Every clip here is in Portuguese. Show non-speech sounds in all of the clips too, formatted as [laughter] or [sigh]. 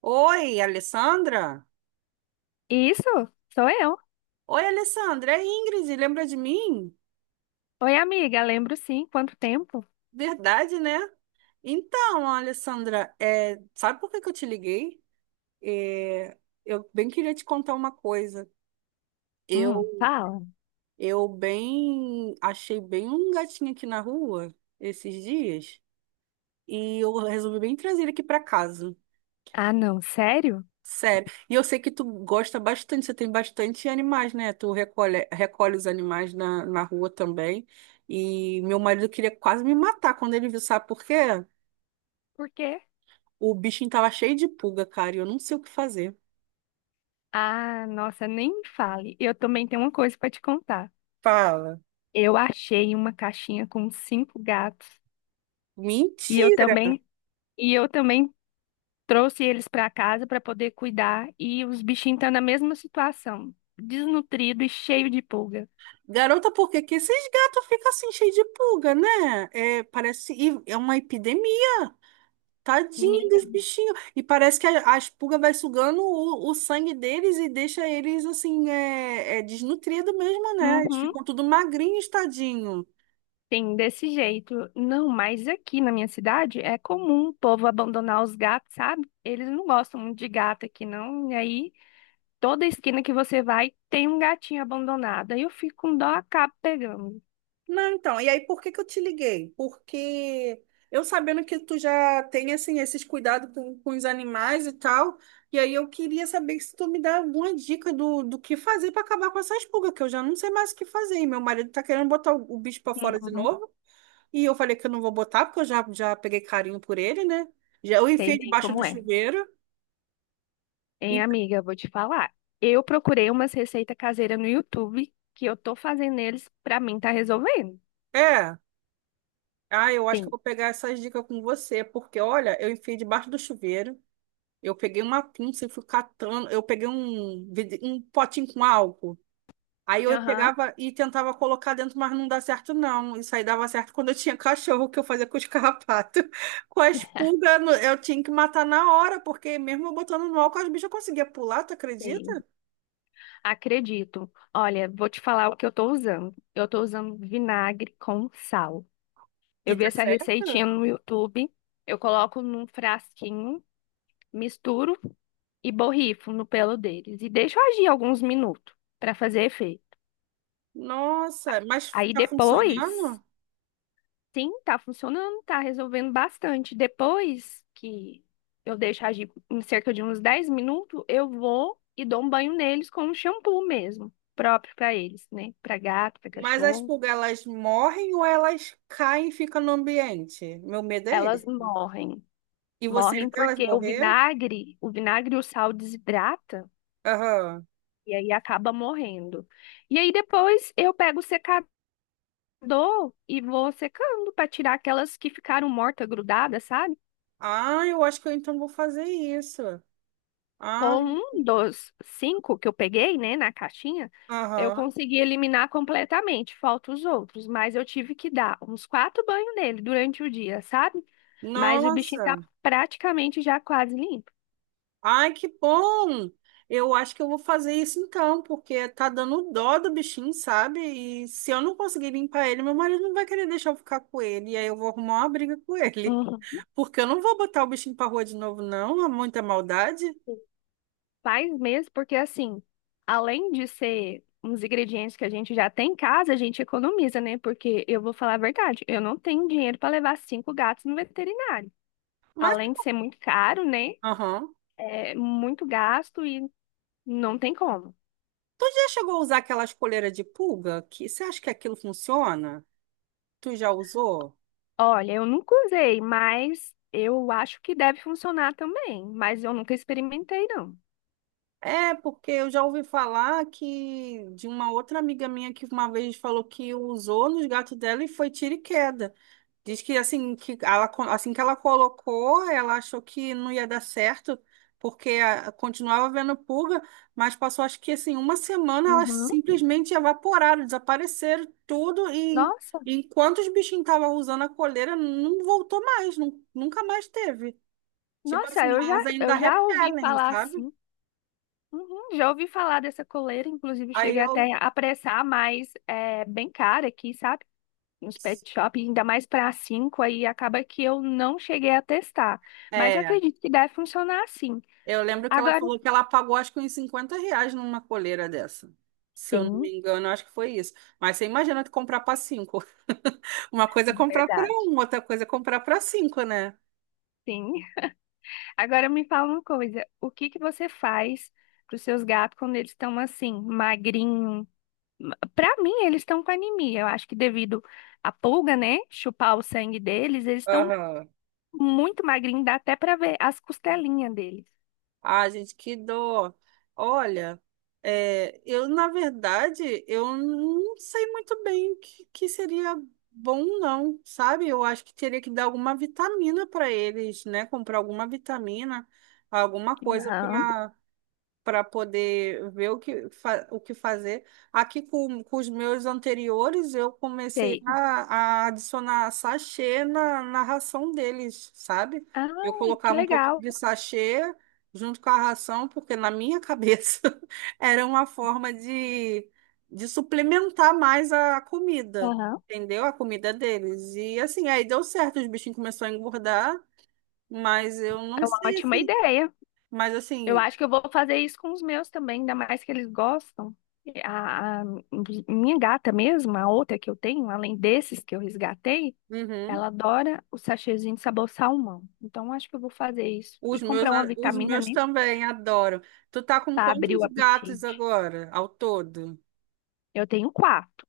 Oi, Alessandra? Isso, sou eu. Oi, Alessandra, é Ingrid, lembra de mim? Oi, amiga, lembro sim. Quanto tempo? Verdade, né? Então, Alessandra, sabe por que que eu te liguei? É, eu bem queria te contar uma coisa. Eu, Fala. eu bem achei bem um gatinho aqui na rua esses dias e eu resolvi bem trazer ele aqui para casa. Ah, não, sério? Sério. E eu sei que tu gosta bastante, você tem bastante animais, né? Tu recolhe os animais na rua também. E meu marido queria quase me matar quando ele viu, sabe por quê? Por quê? O bichinho tava cheio de pulga, cara, e eu não sei o que fazer. Ah, nossa, nem me fale. Eu também tenho uma coisa para te contar. Fala. Eu achei uma caixinha com cinco gatos e eu Mentira! também e eu também trouxe eles para casa para poder cuidar e os bichinhos estão na mesma situação, desnutrido e cheio de pulga. Garota, por que que esses gatos ficam assim cheios de pulga, né? É, parece, e é uma epidemia. Tadinho Menina, dos bichinhos. E parece que a pulga vai sugando o sangue deles e deixa eles assim, é desnutrido mesmo, né? Eles uhum. ficam tudo magrinhos, tadinho. Sim, desse jeito. Não, mas aqui na minha cidade é comum o povo abandonar os gatos, sabe? Eles não gostam muito de gato aqui, não. E aí, toda esquina que você vai tem um gatinho abandonado. Aí eu fico com dó, acabo pegando. Não, então, e aí por que que eu te liguei? Porque eu sabendo que tu já tem, assim, esses cuidados com os animais e tal, e aí eu queria saber se tu me dá alguma dica do que fazer para acabar com essas pulgas, que eu já não sei mais o que fazer. E meu marido tá querendo botar o bicho para fora de Uhum, novo. E eu falei que eu não vou botar, porque eu já peguei carinho por ele, né? Já eu sei enfiei bem debaixo como do é. chuveiro. Hein, E- amiga, vou te falar. Eu procurei umas receitas caseiras no YouTube que eu tô fazendo eles pra mim tá resolvendo. É. Ah, eu acho que eu Sim. vou pegar essas dicas com você, porque olha, eu enfiei debaixo do chuveiro. Eu peguei uma pinça e fui catando. Eu peguei um potinho com álcool. Aí eu Aham. pegava e tentava colocar dentro, mas não dá certo, não. Isso aí dava certo quando eu tinha [laughs] cachorro, que eu fazia com os carrapatos. [laughs] Com a [laughs] pulgas, eu tinha que matar na hora, porque mesmo eu botando no álcool, as bichas conseguiam pular, tu Sim, acredita? acredito. Olha, vou te falar o que eu tô usando. Eu tô usando vinagre com sal. E Eu vi dá essa receitinha certo? no YouTube. Eu coloco num frasquinho, misturo e borrifo no pelo deles. E deixo agir alguns minutos para fazer efeito. Nossa, mas Aí tá depois, funcionando? sim, tá funcionando, tá resolvendo bastante. Depois que eu deixo agir em cerca de uns 10 minutos, eu vou e dou um banho neles com um shampoo mesmo, próprio para eles, né? Para gato, para Mas as cachorro. pulgas, elas morrem ou elas caem e ficam no ambiente? Meu medo é Elas ele. morrem. E você Morrem vê elas porque o morrer? vinagre, o vinagre e o sal desidrata. Aham. E aí acaba morrendo. E aí depois eu pego o secador e vou secando para tirar aquelas que ficaram mortas, grudadas, sabe? Ah, eu acho que eu então vou fazer isso. Ah, Com um dos cinco que eu peguei, né, na caixinha, eu aham. consegui eliminar completamente, falta os outros, mas eu tive que dar uns quatro banhos nele durante o dia, sabe? Mas o bichinho tá Nossa. praticamente já quase limpo. Ai, que bom! Eu acho que eu vou fazer isso então, porque tá dando dó do bichinho, sabe? E se eu não conseguir limpar ele, meu marido não vai querer deixar eu ficar com ele. E aí eu vou arrumar uma briga com ele. Uhum. Porque eu não vou botar o bichinho pra rua de novo, não. Há muita maldade. Faz mesmo, porque assim, além de ser uns ingredientes que a gente já tem em casa, a gente economiza, né? Porque eu vou falar a verdade, eu não tenho dinheiro para levar cinco gatos no veterinário. Mas, Além de ser muito caro, né? aham. É muito gasto e não tem como. Tu já chegou a usar aquelas coleiras de pulga? Que, você acha que aquilo funciona? Tu já usou? Olha, eu nunca usei, mas eu acho que deve funcionar também. Mas eu nunca experimentei, não. É, porque eu já ouvi falar que de uma outra amiga minha que uma vez falou que usou nos gatos dela e foi tiro e queda. Diz que assim que ela colocou, ela achou que não ia dar certo, porque continuava vendo pulga, mas passou acho que assim uma semana elas Uhum. simplesmente evaporaram, desapareceram tudo e Nossa, enquanto os bichinhos estavam usando a coleira, não voltou mais, nunca mais teve. Tipo nossa, assim, eu já, elas ainda eu já ouvi repelem, falar sabe? assim. Uhum, já ouvi falar dessa coleira, inclusive Aí cheguei até eu, a apressar, mas é bem cara aqui, sabe? Nos pet shop, ainda mais para cinco, aí acaba que eu não cheguei a testar. Mas eu é, acredito que deve funcionar assim. Eu lembro que ela Agora, falou que ela pagou acho que uns R$ 50 numa coleira dessa. Se eu não me Sim, engano, acho que foi isso. Mas você imagina tu comprar para cinco. [laughs] Uma coisa é comprar para verdade. um, outra coisa é comprar para cinco, né? Sim. Agora me fala uma coisa: o que que você faz para os seus gatos quando eles estão assim, magrinho? Para mim, eles estão com anemia. Eu acho que devido à pulga, né? Chupar o sangue deles, eles estão Aham. muito magrinho, dá até pra ver as costelinhas dele. Ah, gente, que dó. Olha, eu, na verdade, eu não sei muito bem o que, que seria bom, não, sabe? Eu acho que teria que dar alguma vitamina para eles, né? Comprar alguma vitamina, alguma coisa Aham, Para poder ver o que fazer. Aqui com os meus anteriores, eu comecei sei. a adicionar sachê na ração deles, sabe? Ah, Eu que colocava um pouco legal. de sachê junto com a ração, porque na minha cabeça [laughs] era uma forma de suplementar mais a comida. Aham. Entendeu? A comida deles. E assim, aí deu certo, os bichinhos começaram a engordar, mas eu não É uma sei, ótima assim. ideia. Mas Eu assim, acho que eu vou fazer isso com os meus também, ainda mais que eles gostam. A minha gata mesmo, a outra que eu tenho, além desses que eu resgatei, uhum. ela adora o sachêzinho de sabor salmão. Então, acho que eu vou fazer isso. E Os meus, comprar uma os vitamina, meus né? também adoram. Tu tá com Para abrir quantos o apetite. gatos agora, ao todo? Eu tenho quatro.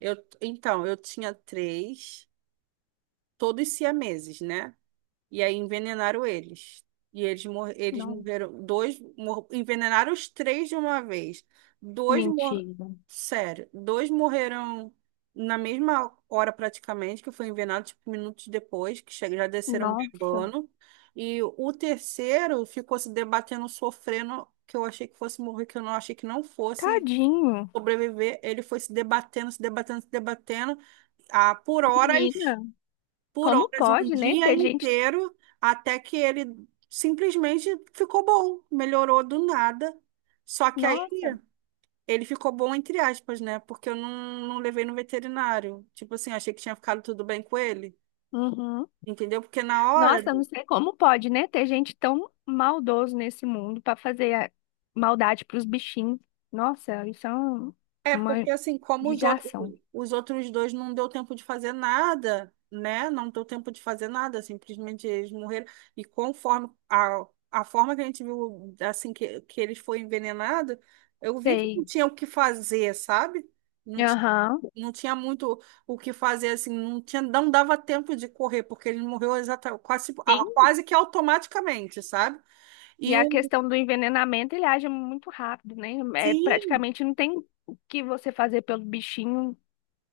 Eu, então, eu tinha três, todos siameses, né? E aí envenenaram eles. E eles Não, morreram. Dois mor envenenaram os três de uma vez. Dois mor mentira. Sério, dois morreram na mesma hora praticamente, que foi envenenado, tipo, minutos depois, que já desceram Nossa, bebando. E o terceiro ficou se debatendo, sofrendo, que eu achei que fosse morrer, que eu não achei que não fosse tadinho. sobreviver. Ele foi se debatendo, se debatendo, se debatendo, ah, por horas Menina. por Como horas, um pode, né, dia ter gente. inteiro, até que ele simplesmente ficou bom, melhorou do nada. Só que aí Nossa, ele ficou bom entre aspas, né? Porque eu não levei no veterinário. Tipo assim, achei que tinha ficado tudo bem com ele, uhum. entendeu? Porque na hora Nossa, eu não sei como pode, né, ter gente tão maldoso nesse mundo para fazer maldade para os bichinhos. Nossa, isso é É, uma porque assim, como judiação. os outros dois não deu tempo de fazer nada, né? Não deu tempo de fazer nada, simplesmente eles morreram. E conforme a forma que, a gente viu, assim, que eles foram envenenados, eu vi que não Sei. tinha o que fazer, sabe? Não tinha, Aham. não tinha muito o que fazer, assim, não tinha, não dava tempo de correr, porque ele morreu exata, quase, a- Sim. quase que automaticamente, sabe? E E a o, questão do envenenamento, ele age muito rápido, né? É, sim, praticamente não tem o que você fazer pelo bichinho.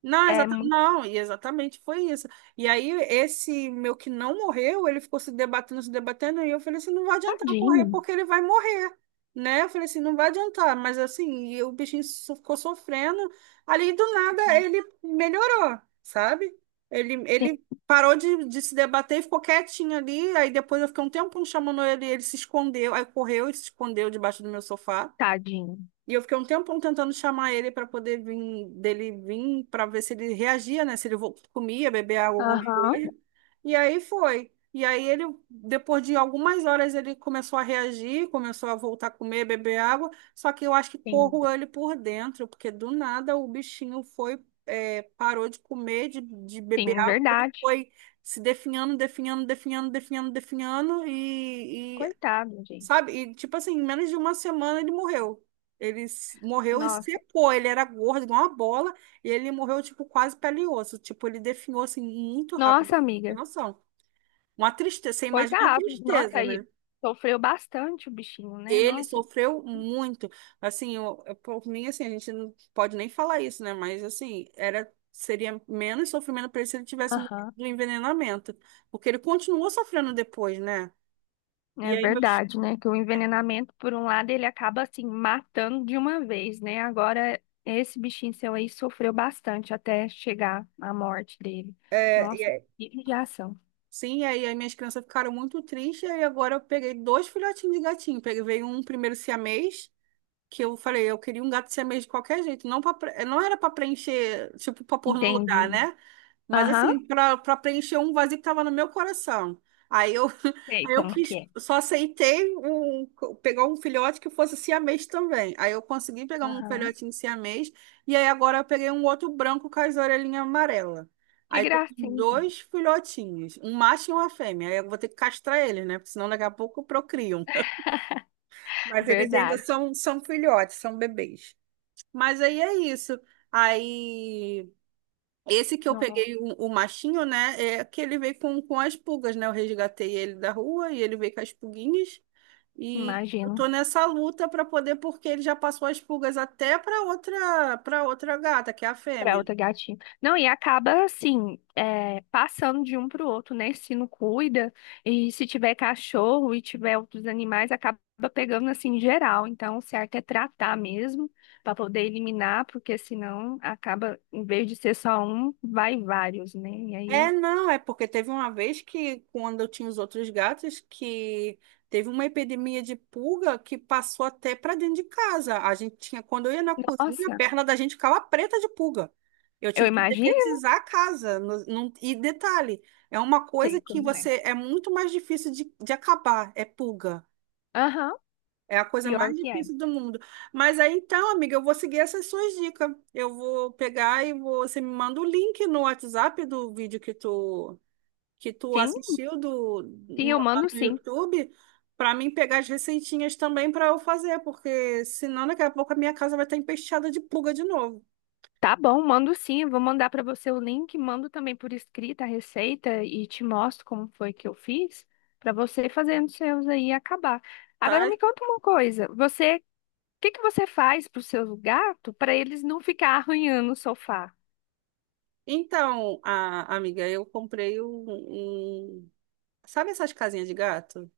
não, É muito não, e exatamente foi isso. E aí, esse meu que não morreu, ele ficou se debatendo, se debatendo, e eu falei assim: não vai adiantar eu correr, tadinho. porque ele vai morrer, né? Eu falei assim: não vai adiantar, mas assim, e o bichinho ficou sofrendo. Ali do nada, ele melhorou, sabe? Ele, Sim, ele parou de se debater e ficou quietinho ali. Aí depois eu fiquei um tempo chamando ele, ele se escondeu, aí correu e se escondeu debaixo do meu sofá. tadinho. E eu fiquei um tempão tentando chamar ele para poder vir, dele vir, para ver se ele reagia, né? Se ele comia, bebia água, alguma Aham. coisa. E aí foi. E aí ele, depois de algumas horas, ele começou a reagir, começou a voltar a comer, beber água. Só que eu acho que Sim, corroeu ele por dentro, porque do nada o bichinho foi, parou de comer, de beber sim, água, ele verdade. foi se definhando, definhando, definhando, definhando, definhando. Coitado, gente. Sabe? E, tipo assim, em menos de uma semana ele morreu. Ele morreu e Nossa, secou. Ele era gordo, igual uma bola, e ele morreu, tipo, quase pele e osso. Tipo, ele definhou, assim, muito rápido. nossa, Tem amiga. noção. Uma tristeza. Você imagina a Coitado, nossa, tristeza, aí né? sofreu bastante o bichinho, né? Ele Nossa, sofreu muito. Assim, por mim, assim, a gente não pode nem falar isso, né? Mas, assim, seria menos sofrimento para ele se ele tivesse morrido aham. do envenenamento. Porque ele continuou sofrendo depois, né? E É aí, meus, verdade, né? Que o envenenamento, por um lado, ele acaba assim matando de uma vez, né? Agora, esse bichinho seu aí sofreu bastante até chegar à morte dele. Nossa, é, que judiação. Sim, e aí as minhas crianças ficaram muito tristes, e agora eu peguei dois filhotinhos de gatinho. Peguei veio um primeiro siamês, que eu falei, eu queria um gato siamês de qualquer jeito, não, não era para preencher, tipo, para pôr no lugar, Entendi. né? Mas Aham. assim, para preencher um vazio que estava no meu coração. Aí eu, [laughs] Sei aí eu como que quis, é. só aceitei um, pegar um filhote que fosse siamês também. Aí eu consegui pegar um Aham. filhotinho siamês, e aí agora eu peguei um outro branco com as orelhinhas amarelas. Que Aí tô com gracinha. dois filhotinhos, um macho e uma fêmea. Aí eu vou ter que castrar eles, né? Porque senão daqui a pouco procriam. [laughs] [laughs] Mas eles ainda Verdade. são filhotes, são bebês. Mas aí é isso. Aí. Esse que eu Não, peguei, o machinho, né? É que ele veio com as pulgas, né? Eu resgatei ele da rua e ele veio com as pulguinhas. E eu imagino. tô nessa luta para poder, porque ele já passou as pulgas até para outra gata, que é a Pra fêmea. outra gatinha. Não, e acaba assim, é, passando de um pro outro, né? Se não cuida, e se tiver cachorro e tiver outros animais, acaba pegando assim geral. Então, o certo é tratar mesmo, pra poder eliminar, porque senão acaba, em vez de ser só um, vai vários, né? E É, aí, não, é porque teve uma vez que, quando eu tinha os outros gatos, que teve uma epidemia de pulga que passou até para dentro de casa. A gente tinha, quando eu ia na cozinha, a nossa, perna da gente ficava preta de pulga. Eu eu tive que imagino, detetizar a casa. E detalhe, é uma coisa sei que como é. você é muito mais difícil de acabar, é pulga. Aham, É a coisa pior mais que é. difícil do mundo. Mas aí então, amiga, eu vou seguir essas suas dicas. Eu vou pegar e você me manda o link no WhatsApp do vídeo que tu Sim, assistiu do, sim, no, eu lá mando no sim. YouTube para mim pegar as receitinhas também para eu fazer, porque senão daqui a pouco a minha casa vai estar empesteada de pulga de novo, Tá bom, mando sim. Eu vou mandar para você o link, mando também por escrita a receita e te mostro como foi que eu fiz para você fazendo os seus aí e acabar. Agora tá? me conta uma coisa, o que que você faz para os seus gatos para eles não ficar arranhando o sofá? Então, amiga, eu comprei um. Sabe essas casinhas de gato?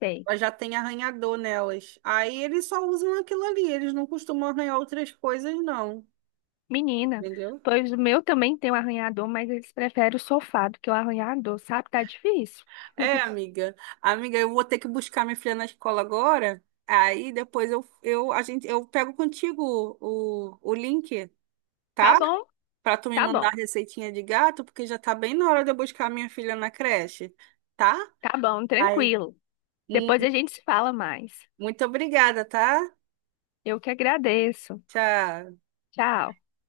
Sei. Elas já tem arranhador nelas. Aí eles só usam aquilo ali, eles não costumam arranhar outras coisas, não. Menina, Entendeu? pois o meu também tem um arranhador, mas eles preferem o sofá do que o arranhador, sabe? Tá difícil. É, [laughs] amiga. Amiga, eu vou ter que buscar minha filha na escola agora. Aí depois eu pego contigo o link, Tá tá? bom, Pra tu me tá mandar a bom, receitinha de gato, porque já tá bem na hora de eu buscar minha filha na creche, tá? tá bom, Aí, tranquilo. mu- Depois a gente se fala mais. muito obrigada, tá? Eu que agradeço. Tchau. Tchau.